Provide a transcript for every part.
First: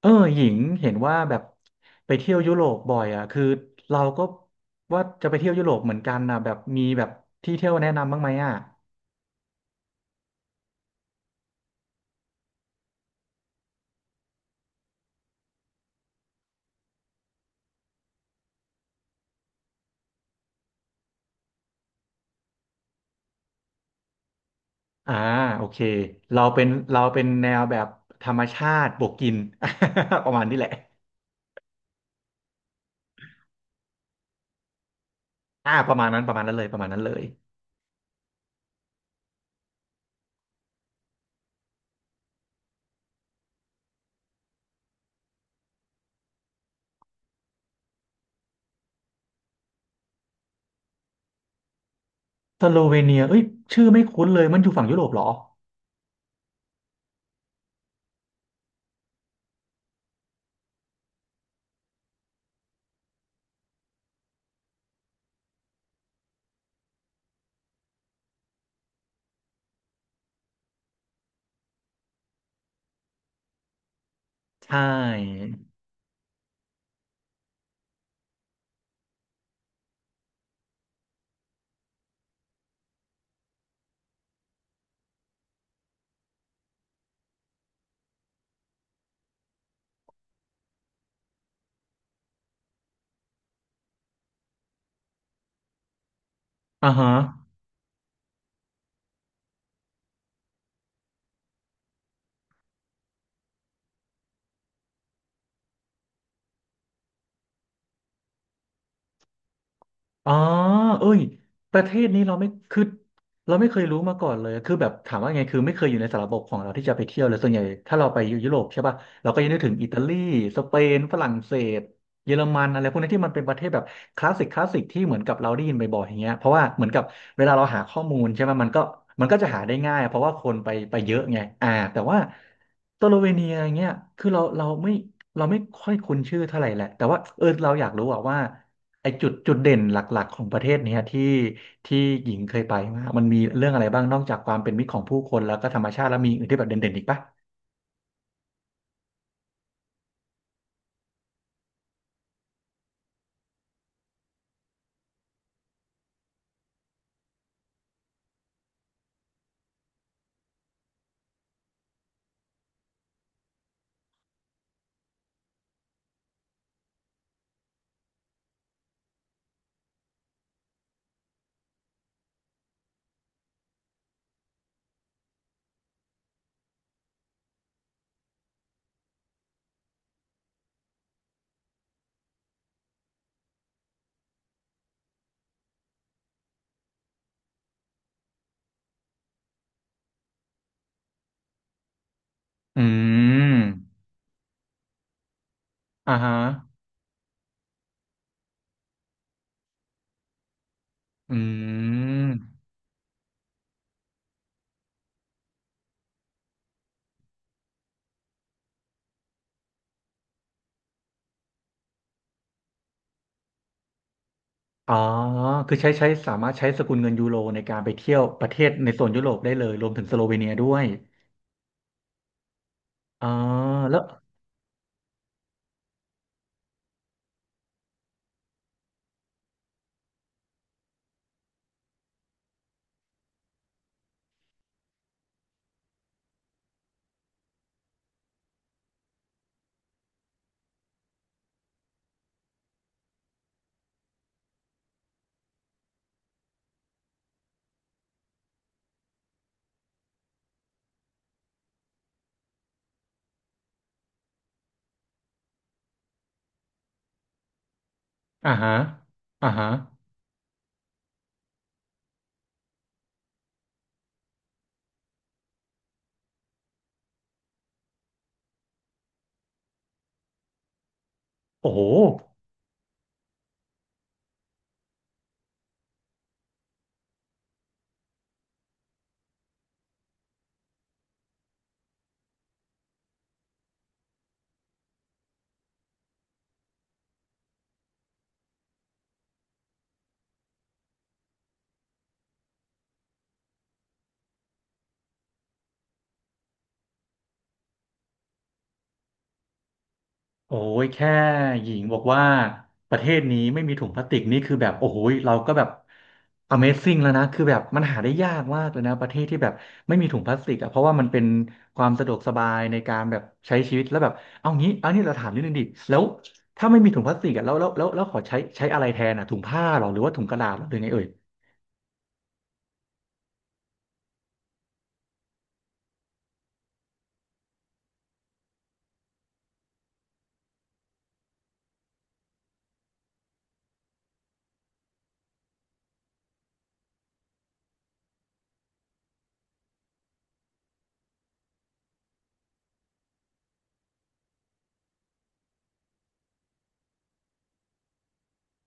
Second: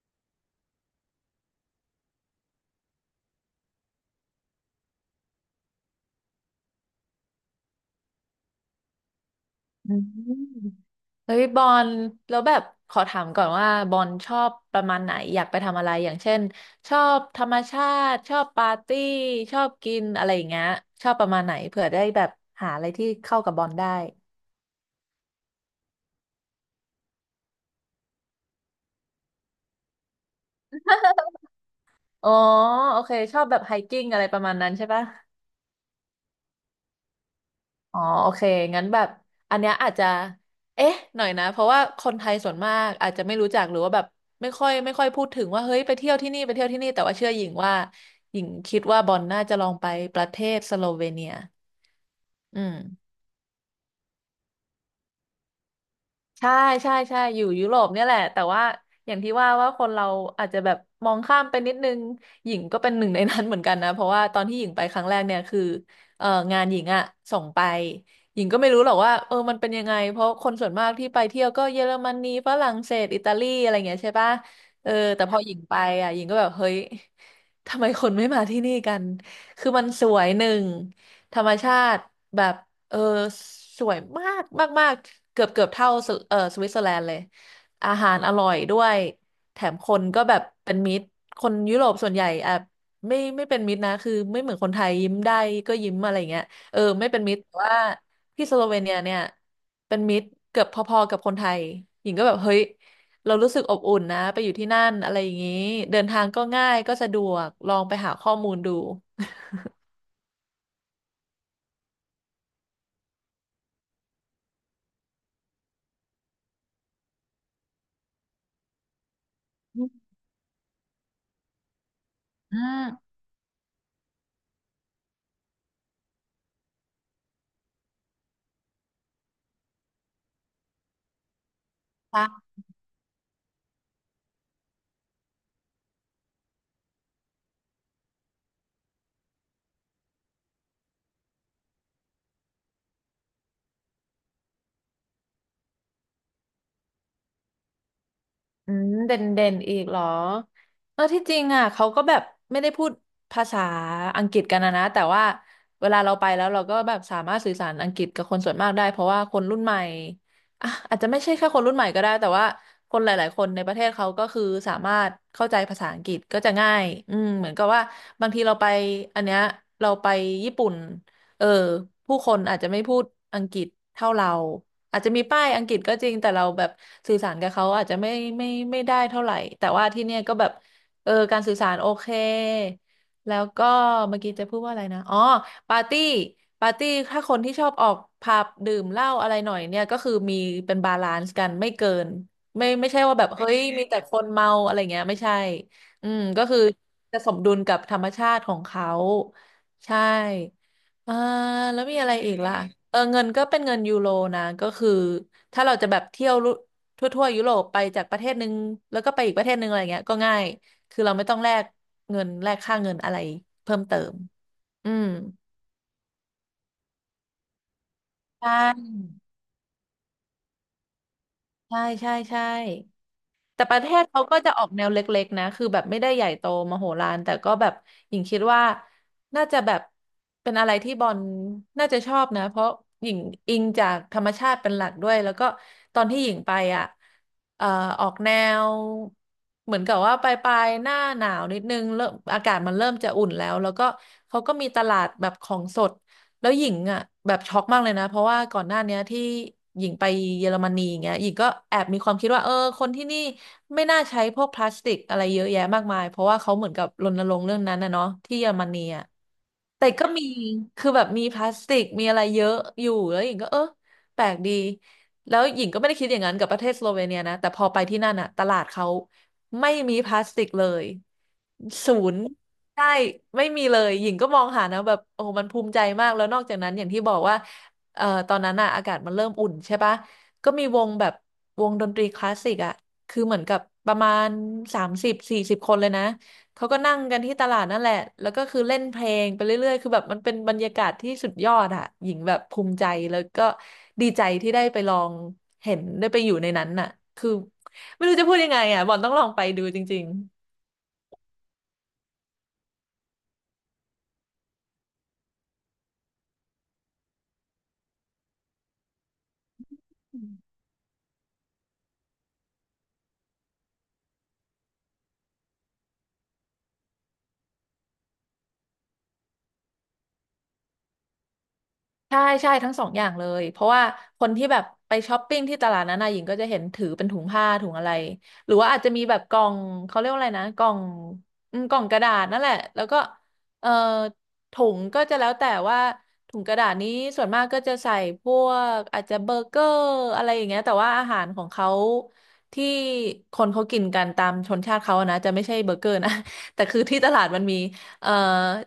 หญิงเห็นว่าแบบไปเที่ยวยุโรปบ่อยอ่ะคือเราก็ว่าจะไปเที่ยวยุโรปเหมือนกันนะแบบมีแบบที่เที่ยวแนะนำบ้างไหมอ่ะอืมเฮ้ยบอลแล้วแบบขอถามก่อนว่าบอลชอบประมาณไหนอยากไปทำอะไรอย่างเช่นชอบธรรมชาติชอบปาร์ตี้ชอบกินอะไรอย่างเงี้ยชอบประมาณไหนเผื่อได้แบบหาอะไรที่เข้ากับบอลได้อ่าโอเคเราเป็นเราเป็นแนวแบบธรรมชาติบวกกิน ประมาณนี้แหละอ๋อโอเคชอบแบบไฮกิ้งอะไรประมาณนั้นใช่ปะ อ่าประมาณนั้นประมาณนั้นเลยประมาณนั้นเลยอ๋อโอเคงั้นแบบอันเนี้ยอาจจะเอ๊ะหน่อยนะเพราะว่าคนไทยส่วนมากอาจจะไม่รู้จักหรือว่าแบบไม่ค่อยพูดถึงว่าเฮ้ยไปเที่ยวที่นี่ไปเที่ยวที่นี่แต่ว่าเชื่อหญิงว่าหญิงคิดว่าบอลน่าจะลองไปประเทศสโลเวเนียอืสม โลเวเนียเอ้ยชื่อไม่คุ้นเลยมันอยู่ฝั่งยุโรปเหรอใช่ใช่ใช่อยู่ยุโรปเนี่ยแหละแต่ว่าอย่างที่ว่าว่าคนเราอาจจะแบบมองข้ามไปนิดนึงหญิงก็เป็นหนึ่งในนั้นเหมือนกันนะเพราะว่าตอนที่หญิงไปครั้งแรกเนี่ยคือเอองานหญิงอะส่งไปหญิงก็ไม่รู้หรอกว่าเออมันเป็นยังไงเพราะคนส่วนมากที่ไปเที่ยวก็เยอรมนีฝรั่งเศสอิตาลีอะไรเงี้ยใช่ปะใช่เออแต่พอหญิงไปอะหญิงก็แบบเฮ้ยทำไมคนไม่มาที่นี่กันคือมันสวยหนึ่งธรรมชาติแบบ เออสวยมากมากมากเกือบเท่าสวิตเซอร์แลนด์เลยอาหารอร่อยด้วยแถมคนก็แบบเป็นมิตรคนยุโรปส่วนใหญ่อ่ะไม่เป็นมิตรนะคือไม่เหมือนคนไทยยิ้มได้ก็ยิ้มอะไรเงี้ยเอออ่าไม่ฮะ เป็นมิตรแต่ว่าที่สโลเวเนียเนี่ยเป็นมิตรเกือบพอๆกับคนไทยหญิงก็แบบเฮ้ยเรารู้สึกอบอุ่นนะไปอยู่ที่นั่นอะไรอย่างนี้เดินทางก็ง่ายก็สะดวกลองไปหาข้อมูลดูอ๋อเอ้ยประเทศนี้เราไม่เคยรู้มาก่อนเลยคือแบบถามว่าไงคือไม่เคยอยู่ในสารบบของเราที่จะไปเที่ยวเลยส่วนใหญ่ถ้าเราไปยุโรปใช่ป่ะเราก็จะนึกถึงอือิมตาลีสเปนฝรั่งเศสเยอรมันอะไรพวกนี้ที่มันเป็นประเทศแบบคลาสสิกคลาสสิกที่เหมือนกับเราได้ยินบ่อยๆอย่างเงี้ยเพราะว่าเหมือนกับเวลาเราหาข้อมูลใช่ไหมมันก็จะหาได้ง่ายเพราะว่าคนไปเยอะไงอ่าแต่ว่าใช่ สโลเวเนียอย่างเงี้ยคือเราไม่ค่อยคุ้นชื่อเท่าไหร่แหละแต่ว่าเออเราอยากรู้อะว่า ไอจุดเด่นหลักๆของประเทศเนี้ยที่ที่หญิงเคยไปมามันมีเรื่องอะไรบ้างนอกจากความเป็นมิตรของผู้คนแล้วก็ธรรมชาติแล้วมีอื่นที่แบบเด่นๆอีกปะอืมเด่นเด่นอีกเหรอเออที่จริงอ่ะเขาก็แบบไม่ได้พูดภาษาอังกฤษกันนะนะแต่ว่าเวลาเราไปแล้วเราก็แบบสามารถสื่อสารอังกฤษกับคนส่วนมากได้เพราะว่าคนรุ่นใหม่อ่ะอาจจะไม่ใช่แค่คนรุ่นใหม่ก็ได้แต่ว่าคนหลายๆคนในประเทศเขาก็คือสามารถเข้าใจภาษาอังกฤษก็จะง่ายอืมเหมือนกับว่าบางทีเราไปอันเนี้ยเราไปญี่ปุ่น เออผู้คนอาจจะไม่พูดอังกฤษเท่าเราอาจจะมีป้ายอังกฤษก็จริงแต่เราแบบสื่อสารกับเขาอาจจะไม่ไม่ได้เท่าไหร่แต่ว่าที่เนี่ยก็แบบเออการสื่อสารโอเคแล้วก็เมื่อกี้จะพูดว่าอะไรนะอ๋อปาร์ตี้ปาร์ตี้ถ้าคนที่ชอบออกผับดื่มเหล้าอะไรหน่อยเนี่ยก็คือมีเป็นบาลานซ์กันไม่เกินไม่อืไม่ใช่ว่าแบบเฮ้ย ม มีแต่คนเมาอะไรเงี้ยไม่ใช่อือ่ามฮะก็คือจะสมดุลกับธรรมชาติของเขาใช่ อ่าอืแล้วมีอะไรอีกล่ะมเออเงินก็เป็นเงินยูโรนะก็คือถ้าเราจะแบบเที่ยวทั่วยุโรปไปจากประเทศหนึ่งแล้วก็ไปอีกประเทศหนึ่งอะไรเงี้ยก็ง่ายคือเราไม่ต้องแลกเงินแลกค่าเงินอะไรเพิ่มเติมอือ๋อมคือใช้ใช้สามารถใช้สกุลเงินยูโรในการไปเที่ยวประใช่เทศในโซนยุโรปได้เลยรวมถึงสโลเวเนียด้วยใช่ใช่ใช่ อ๋อแต่ประเทแล้วศเขาก็จะออกแนวเล็กๆนะคือแบบไม่ได้ใหญ่โตมโหฬารแต่ก็แบบหญิงคิดว่าน่าจะแบบเป็นอะไรที่บอลน่าจะชอบนะเพราะหญิงอิงจากธรรมชาติเป็นหลักด้วยแล้วก็ตอนที่หญิงไปอ่ะเอ่อออกแนวเหมือนกับว่าปลายๆหน้าหนาวนิดนึงเริ่มอากาศมันเริ่มจะอุ่นแล้วแล้วก็เขาก็มีตลาดแบบของสด แล้วหญิงอ่ะแบบช็อกมากเลยนะเพราะว่าก่อนหน้าเนี้ยที่หญิงไปเยอรมนีอย่างเงี้ยหญิงก็แอบมีความคิดว่าเออคนที่นี่ไม่น่าใช้พวกพลาสติกอะไรเยอะแยะมากมายเพราะว่าเขาเหมือนกับรณรงค์เรื่องนั้นนะเนาะที่เยออ่ารมฮะนีอ่ะ อ่าฮะแต่ก็มีคือแบบมีพลาสติก มีอะไรเยอะอยู่แล้วหญิงก็เออ แปลกดีแล้วหญิงก็ไม่ได้คิดอย่างนั้นกับประเทศสโลเวเนียนะแต่พอไปที่นั่นอะตลาดเขาไม่มีพลาสติกเลยโอ้โห ศูนย์ใช่ไม่มีเลยหญิงก็มองหานะแบบโอ้โหมันภูมิใจมาก แล้วนอกจากนั้นอย่างที่บอกว่าตอนนั้นอะอากาศมันเริ่มอุ่นใช่ปะก็มีวงแบบวงดนตรีคลาสสิกอะคือเหมือนกับประมาณ30-40คนเลยนะ เขาก็นั่งกันที่ตลาดนั่นแหละ แล้วก็คือเล่นเพลงไปเรื่อยๆ คือแบบมันเป็นบรรยากาศที่สุดยอดอะหญิงแบบภูมิใจ แล้วก็ดีใจที่ได้ไปลองเห็นได้ไปอยู่ในนั้นน่ะคือไม่รู้จะพูดยังไงอะบอลต้องลองไปดูจริง โอ้ยแค่หญิงบอกว่าประเทศนี้ไม่มีถุงพลาสติกนี่คือแบบโอ้โหยเราก็แบบ Amazing แล้วนะคือแบบมันหาได้ยากมากเลยนะประเทศที่แบบไม่มีถุงพลาสติกอ่ะเพราะว่ามันเป็นความสะดวกสบายในการแบบใช้ชีวิตแล้วแบบเอางี้เอานี่เราถามนิดนึงดิแล้วถ้าไม่มีถุงพลาสติกอ่ะแล้วขอใช้อะไรแทนอ่ะถุงผ้าหรอหรือว่าถุงกระดาษหรอหรือไงเอ่ยใช่ใช่ทั้งสองอย่างเลยเพราะว่าคนที่แบบไปช้อปปิ้งที่ตลาดนั้นนะหญิงก็จะเห็นถือเป็นถุงผ้าถุงอะไรหรือว่าอาจจะมีแบบกล่องเขาเรียกว่าอะไรนะกล่องอืมกล่องกระดาษนั่นแหละแล้วก็เอ่อถุงก็จะแล้วแต่ว่าถุงกระดาษนี้ส่วนมากก็จะใส่พวกอาจจะเบอร์เกอร์อะไรอย่างเงี้ยแต่ว่าอาหารของเขาที่คนเขากินกันตามชนชาติเขาอะนะจะไม่ใช่เบอร์เกอร์นะ แต่คือที่ตลาดมันมี เอ่อ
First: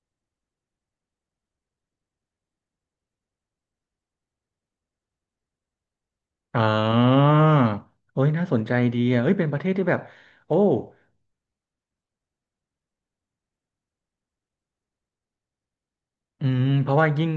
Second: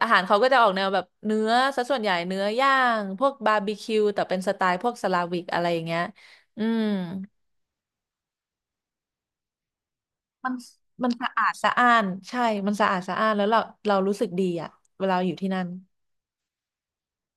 อาหารเขาก็จะออกแนวแบบเนื้อซะส่วนใหญ่เนื้อย่างพวกบาร์บีคิวแต่เป็นสไตล์พวกสลาวิกอะไรอย่างเงี้ยอ่อืมาโอ้ยน่าสนใจดีอ่ะเฮ้ยเป็นประเทศที่แบบมัโอ้ นมันสะอาดสะอ้านใช่มันสะอาดสะอ้านแล้วเรารู้สึกดีอ่ะเวลาอยู่ที่นั่นอืมเพราะว่ายิ่ง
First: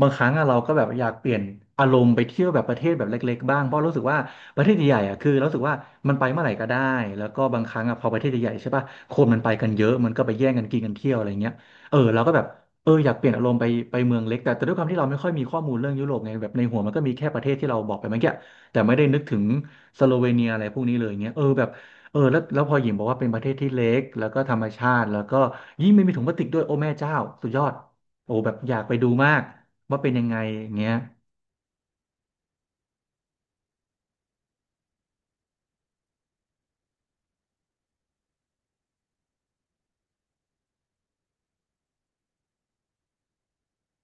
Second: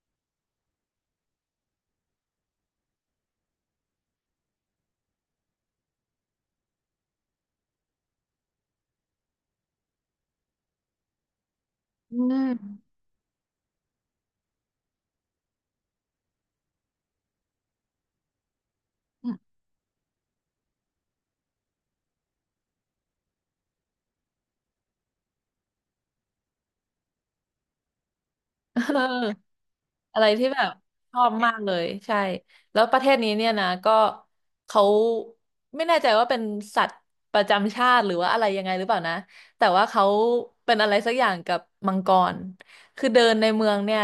บางครั้งอะเราก็แบบอยากเปลี่ยนอารมณ์ไปเที่ยวแบบประเทศแบบเล็กๆบ้างเพราะรู้สึกว่าประเทศใหญ่ๆอะคือเรารู้สึกว่ามันไปเมื่อไหร่ก็ได้แล้วก็บางครั้งอะพอประเทศใหญ่ๆใช่ป่ะคนมันไปกันเยอะมันก็ไปแย่งกันกินกันเที่ยวอะไรเงี้ยเอออืเราก็ม แบบเอออยากเปลี่ยนอารมณ์ไปเมืองเล็กแต่แต่ด้วยความที่เราไม่ค่อยมีข้อมูลเรื่องยุโรปไงแบบในหัวมันก็มีแค่ประเทศที่เราบอกไปเมื่อกี้แต่ไม่ได้นึกถึงสโลเวเนียอะไรพวกนี้เลยเงี้ยเออแบบเออแล้วพอหญิงบอกว่าเป็นประเทศที่เล็กแล้วก็ธรรมชาติแล้วก็ยิ่งไม่มีถุงพลาสติกด้วยโอ้แม่เจ้าสุดยอด โอ้แบบอ เอยากอ ไปดูมากว่าเป็นอะยัไรงไงที่แบอบย่างเงี้ยชอบมากเลยใช่แล้วประเทศนี้เนี่ยนะก็เขาไม่แน่ใจว่าเป็นสัตว์ประจำชาติหรือว่าอะไรยังไงหรือเปล่านะแต่ว่าเขาเป็นอะไรสักอย่างกับมังกรคือเดินในเมืองเนี่ย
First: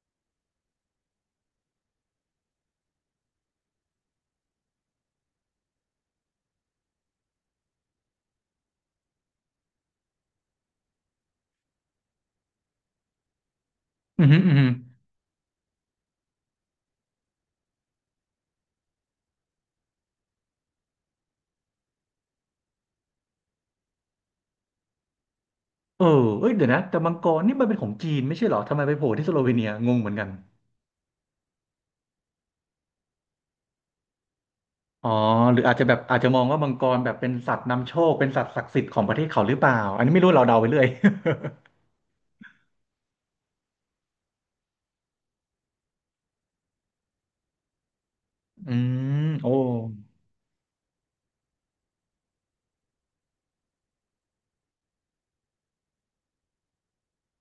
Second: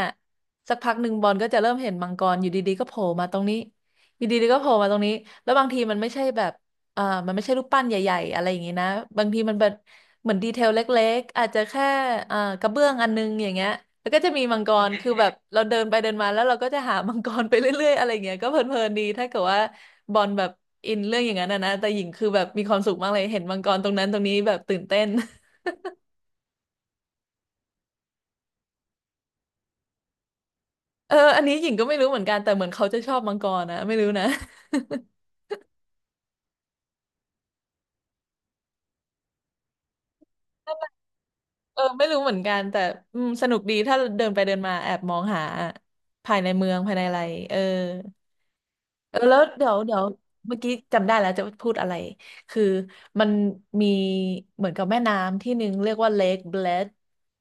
สักพักหนึ่งบอลก็จะเริ่มเห็นมังกรอยู่ดีๆก็โผล่มาตรงนี้อยู่ดีๆก็โผล่มาตรงนี้แล้วบางทีมันไม่ใช่แบบ เอ่อมันไม่ใช่รูปปั้นใหญ่ๆอะไรอย่างงี้นะบางทีมันแบบเหมือนดีเทลเล็กๆอาจจะแค่กระเบื้องอันนึงอย่างเงี้ยแล้วก็อืมอจะหืมมีออือมังหือกรคือแบบเราเดินไปเดินมาแล้วเราก็จะหามังกรไปเรื่อยๆอะไรอย่างเงี้ยก็เพลินๆดีถ้าเกิดว่าบอลแบบอินเรื่องอย่างนั้นนะนะแต่หญิงคือแบบมีความสุขมากเลยเห็นมังกรตรงนั้นตรงนี้แบบตื่นเต้น เออเอ้ยเดี๋ยวนะแต่มังกรนี่มันเป็นของจีนไม่ใช่เหรอทำไมไปโผล่ที่สโลเวเนียงงเหมือนกันเอออันนี้หญิงก็ไม่รู้เหมือนกันแต่เหมือนเขาจะชอบมังกรนะไม่รู้นะ อ๋อหรืออาจจะแบบอาจจะมองว่ามังกรแบบเป็นสัตว์นำโชคเป็นสัตว์ศักดิ์สิทธิ์ของประเทศเขาหรือเปล่าอันนี้ไม่รู้เราเดาไปเรื่อย เออไม่รู้เหมือนกันแต่อืมสนุกดีถ้าเดินไปเดินมาแอบมองหาภายในเมืองภายในอะไรเออ อืเออมแล้วโอ้เดี๋ยวเมื่อกี้จำได้แล้วจะพูดอะไร คือมันมีเหมือนกับแม่น้ำที่หนึ่งเรียกว่า Lake Bled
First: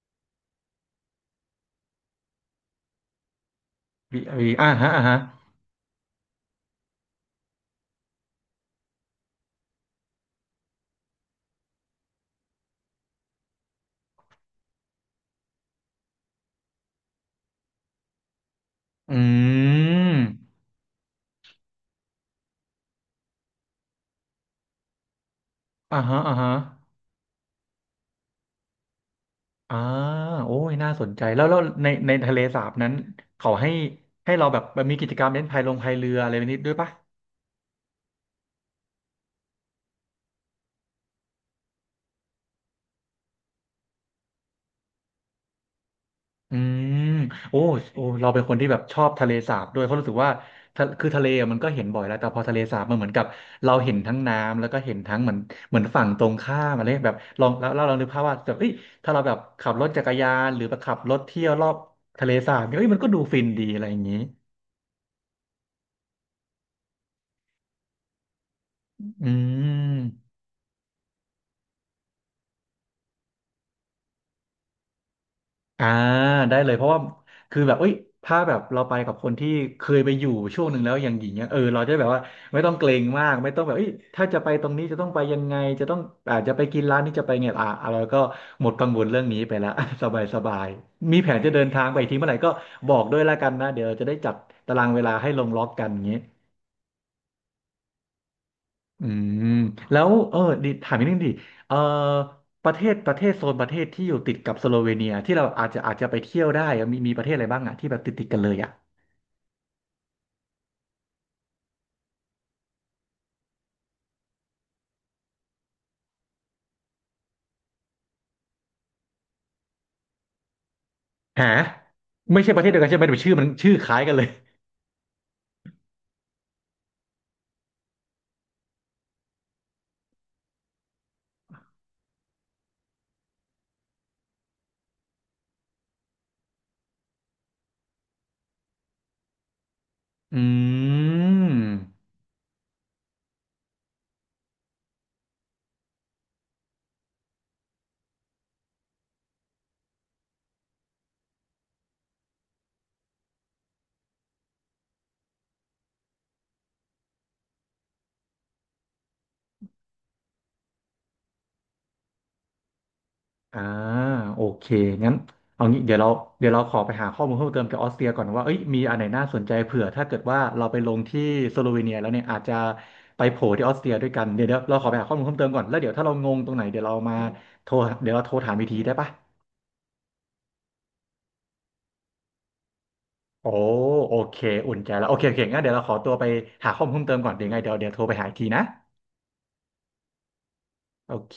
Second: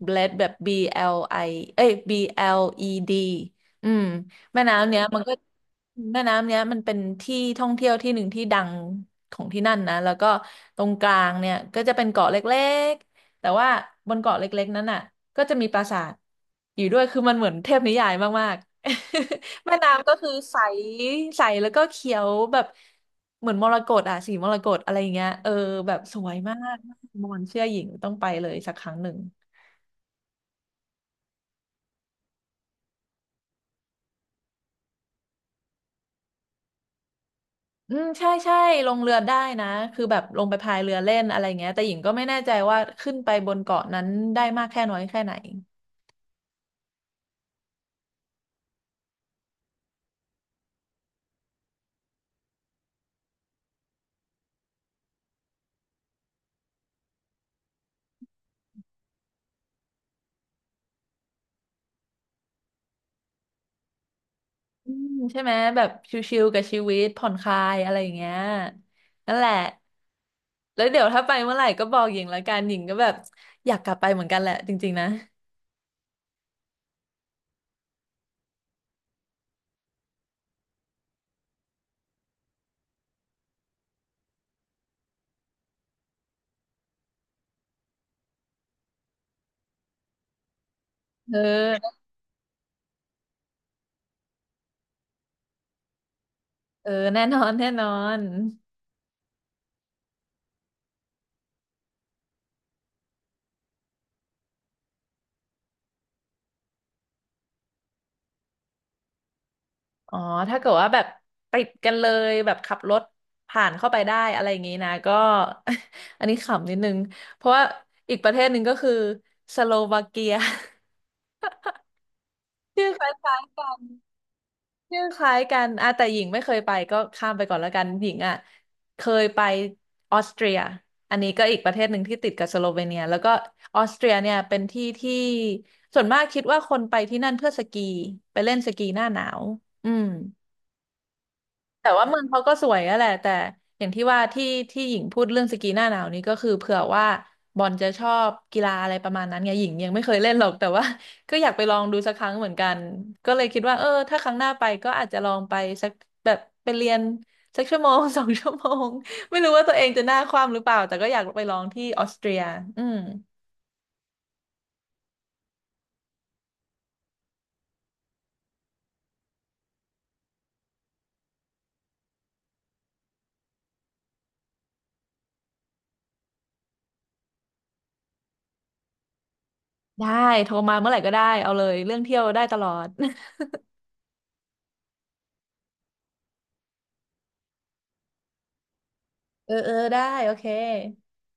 Bled แบบ BLI เอ้ย BLED อืมวีวีแม่อ่าฮะน้ำเนี้อ่ายฮะมันก็แม่น้ำเนี้ยมันเป็นที่ท่องเที่ยวที่หนึ่งที่ดังของที่นั่นนะแล้วก็ตรงกลางเนี่ยก็จะเป็นเกาะเล็ก แต่ว่าบนเกาะเล็กๆนั้นน่ะก็จะมีปราสาทอยู่ด้วยคือมันเหมือนเทพนิยายมากอืๆ แม่น้ำก็คือมใสใสแล้วก็เขียวแบบเหมือนมรกตอ่ะสีมรกตอะไรอย่างเงี้ยเออแบอ่าบสฮะวอ่ายฮะมากมอนเชื่อหญิงต้องไปเลยสักครั้งหนึ่งอ่าโอ้ยน่าสนใจแล้วในทะเลสาบนั้นเขาให้เราแบบมีกิจกรรมเล่นพายลงพายเรืออะไรแบบนี้ด้วยปะ อืมใช่ใช่ลงเรือได้นะคือแบบลงไปพายเรือเล่นอะไรเงี้ยแต่หญิงก็ไม่แน่ใจว่าขึ้นไปบนเกาะนั้นได้มากแค่น้อยแค่ไหน อืมโอ้โอ้เราเป็นคนที่แบบชอบทะเลสาบด้วยเพราะรู้สึกว่าทะเลอะมันก็เห็นบ่อยแล้วแต่พอทะเลสาบมันเหมือนกับเราเห็นทั้งน้ำแล้วก็เห็นทั้งเหมือนเหมือนฝั่งตรงข้ามอะไรแบบลองแล้วเรานึกภาพว่าแบบเอ้ยถ้าเราแบบขับรถจักรยานหรือแบบขับรถเที่ยวรอบทะเลสาบเนี่ยเอ้ยมันก็ดูฟินดีอะไรอย่างนี้อืมใช่ไหมแบบชิลๆกับชีวิตผ่อนคลายอะไรอย่างเงี้ยอืนั่นแหละม แล้วเดี๋ยวถ้าไปเมื่อไหร่ก็บอกหญิงละกันหญิงก็แบบอยากกลับไปเหมือนกันแหละจริงๆนะอ่าได้เลยเพราะว่าคือแบบเอ้ยถ้าแบบเราไปกับคนที่เคยไปอยู่ช่วงหนึ่งแล้วอย่างหญิงเนี่ยเออเราจะได้แบบว่าไม่ต้องเกรงมากไม่ต้องแบบเอ้ยถ้าจะไปตรงนี้จะต้องไปยังไงจะต้องอาจจะไปกินร้านนี้จะไปไงอ่าเราก็หมดกังวลเรื่องนี้ไปแล้ว สบายสบายมีแผเอนจะเดินอทางไปอีกทีเมื่อไหร่ก็บอกด้วยละกันนะเดี๋ยวเราจะได้จัดตารางเวลาให้ลงล็อกกันอย่างนี้ เออแน่นอนแน่นอนอืมแล้วเออดิถามนิดนึงดิเออประเทศโซนประเทศที่อยู่ติดกับสโลเวเนียที่เราอาจจะไปเที่ยวได้อะมีประเทศอะไรบ้างอะที่แบบติดกันเลยอะอ๋อถ้าเกิดว่าแบบติดกันเลยแบบขับรถผ่านเข้าไปได้อะไรอย่างงี้นะก็ อันนี้ขำนิดนึงเพราะว่าอีกประเทศหนึ่งก็คือสโลวาเกีย หาไม่ใช่ประเทศ เดียวชื่กันอใช่คไหมลแต่ชื่อ้ายมันๆกัชื่อน คล้ายกันเลยชื่อคล้ายกันอ่ะแต่หญิงไม่เคยไปก็ข้ามไปก่อนแล้วกันหญิงอ่ะเคยไปออสเตรียอันนี้ก็อีกประเทศหนึ่งที่ติดกับสโลเวเนียแล้วก็ออสเตรียเนี่ยเป็นที่ที่ส่วนมากคิดว่าคนไปที่นั่นเพื่อสกีไปเล่นสกีหน้าหนาวอืม อืแต่ว่าม เมืองเขาก็สวยอะแหละแต่อย่างที่ว่าที่หญิงพูดเรื่องสกีหน้าหนาวนี้ก็คือเผื่อว่าบอลจะชอบกีฬาอะไรประมาณนั้นไงหญิงยังไม่เคยเล่นหรอกแต่ว่า ก็อยากไปลองดูสักครั้งเหมือนกันก็เลยคิดว่าเออถ้าครั้งหน้าไปก็อาจจะลองไปสักแบบไปเรียนสักชั่วโมง 2 ชั่วโมงไม่รู้ว่าตัวเองจะหน้าคว่ำหรือเปล่าแต่ก็อยากไปลองที่ออสเตรียอืมอ่าโอเคงั้นเอางี้เดี๋ยวเราขอไปหาข้อมูลเพิ่มเติมเกี่ยวกับออสเตรียก่อนว่าเอ้ยมีอันไหนน่าสนใจเผื่อถ้าเกิดว่าเราไปลงที่สโลเวเนียแล้วเนี่ยอาจจะไปโผล่ที่ออสเตรียด้วยกันเดี๋ยวเราขอไปหาข้อมูลเพิ่มเติมก่อนแล้วเดี๋ยวถ้าเรางงตรงไหนเดี๋ยวเรามาโทรเดี๋ยวเราโทรถามอีกทีได้ปะได้โทรมาเมื่อไหร่ก็ได้เอาเลยเรื่องเที่ยวได้ตลอด โอ้โอเคอุ่นใจแล้วโอเคโอเคงั้นเดี๋ยวเราขอตัวไปหาข้อมูลเพิ่มเติมก่อนเดี๋ยวังไงเดี๋ยวโทรไปหาอีกทีนะ เออเออได้โอเคโอเค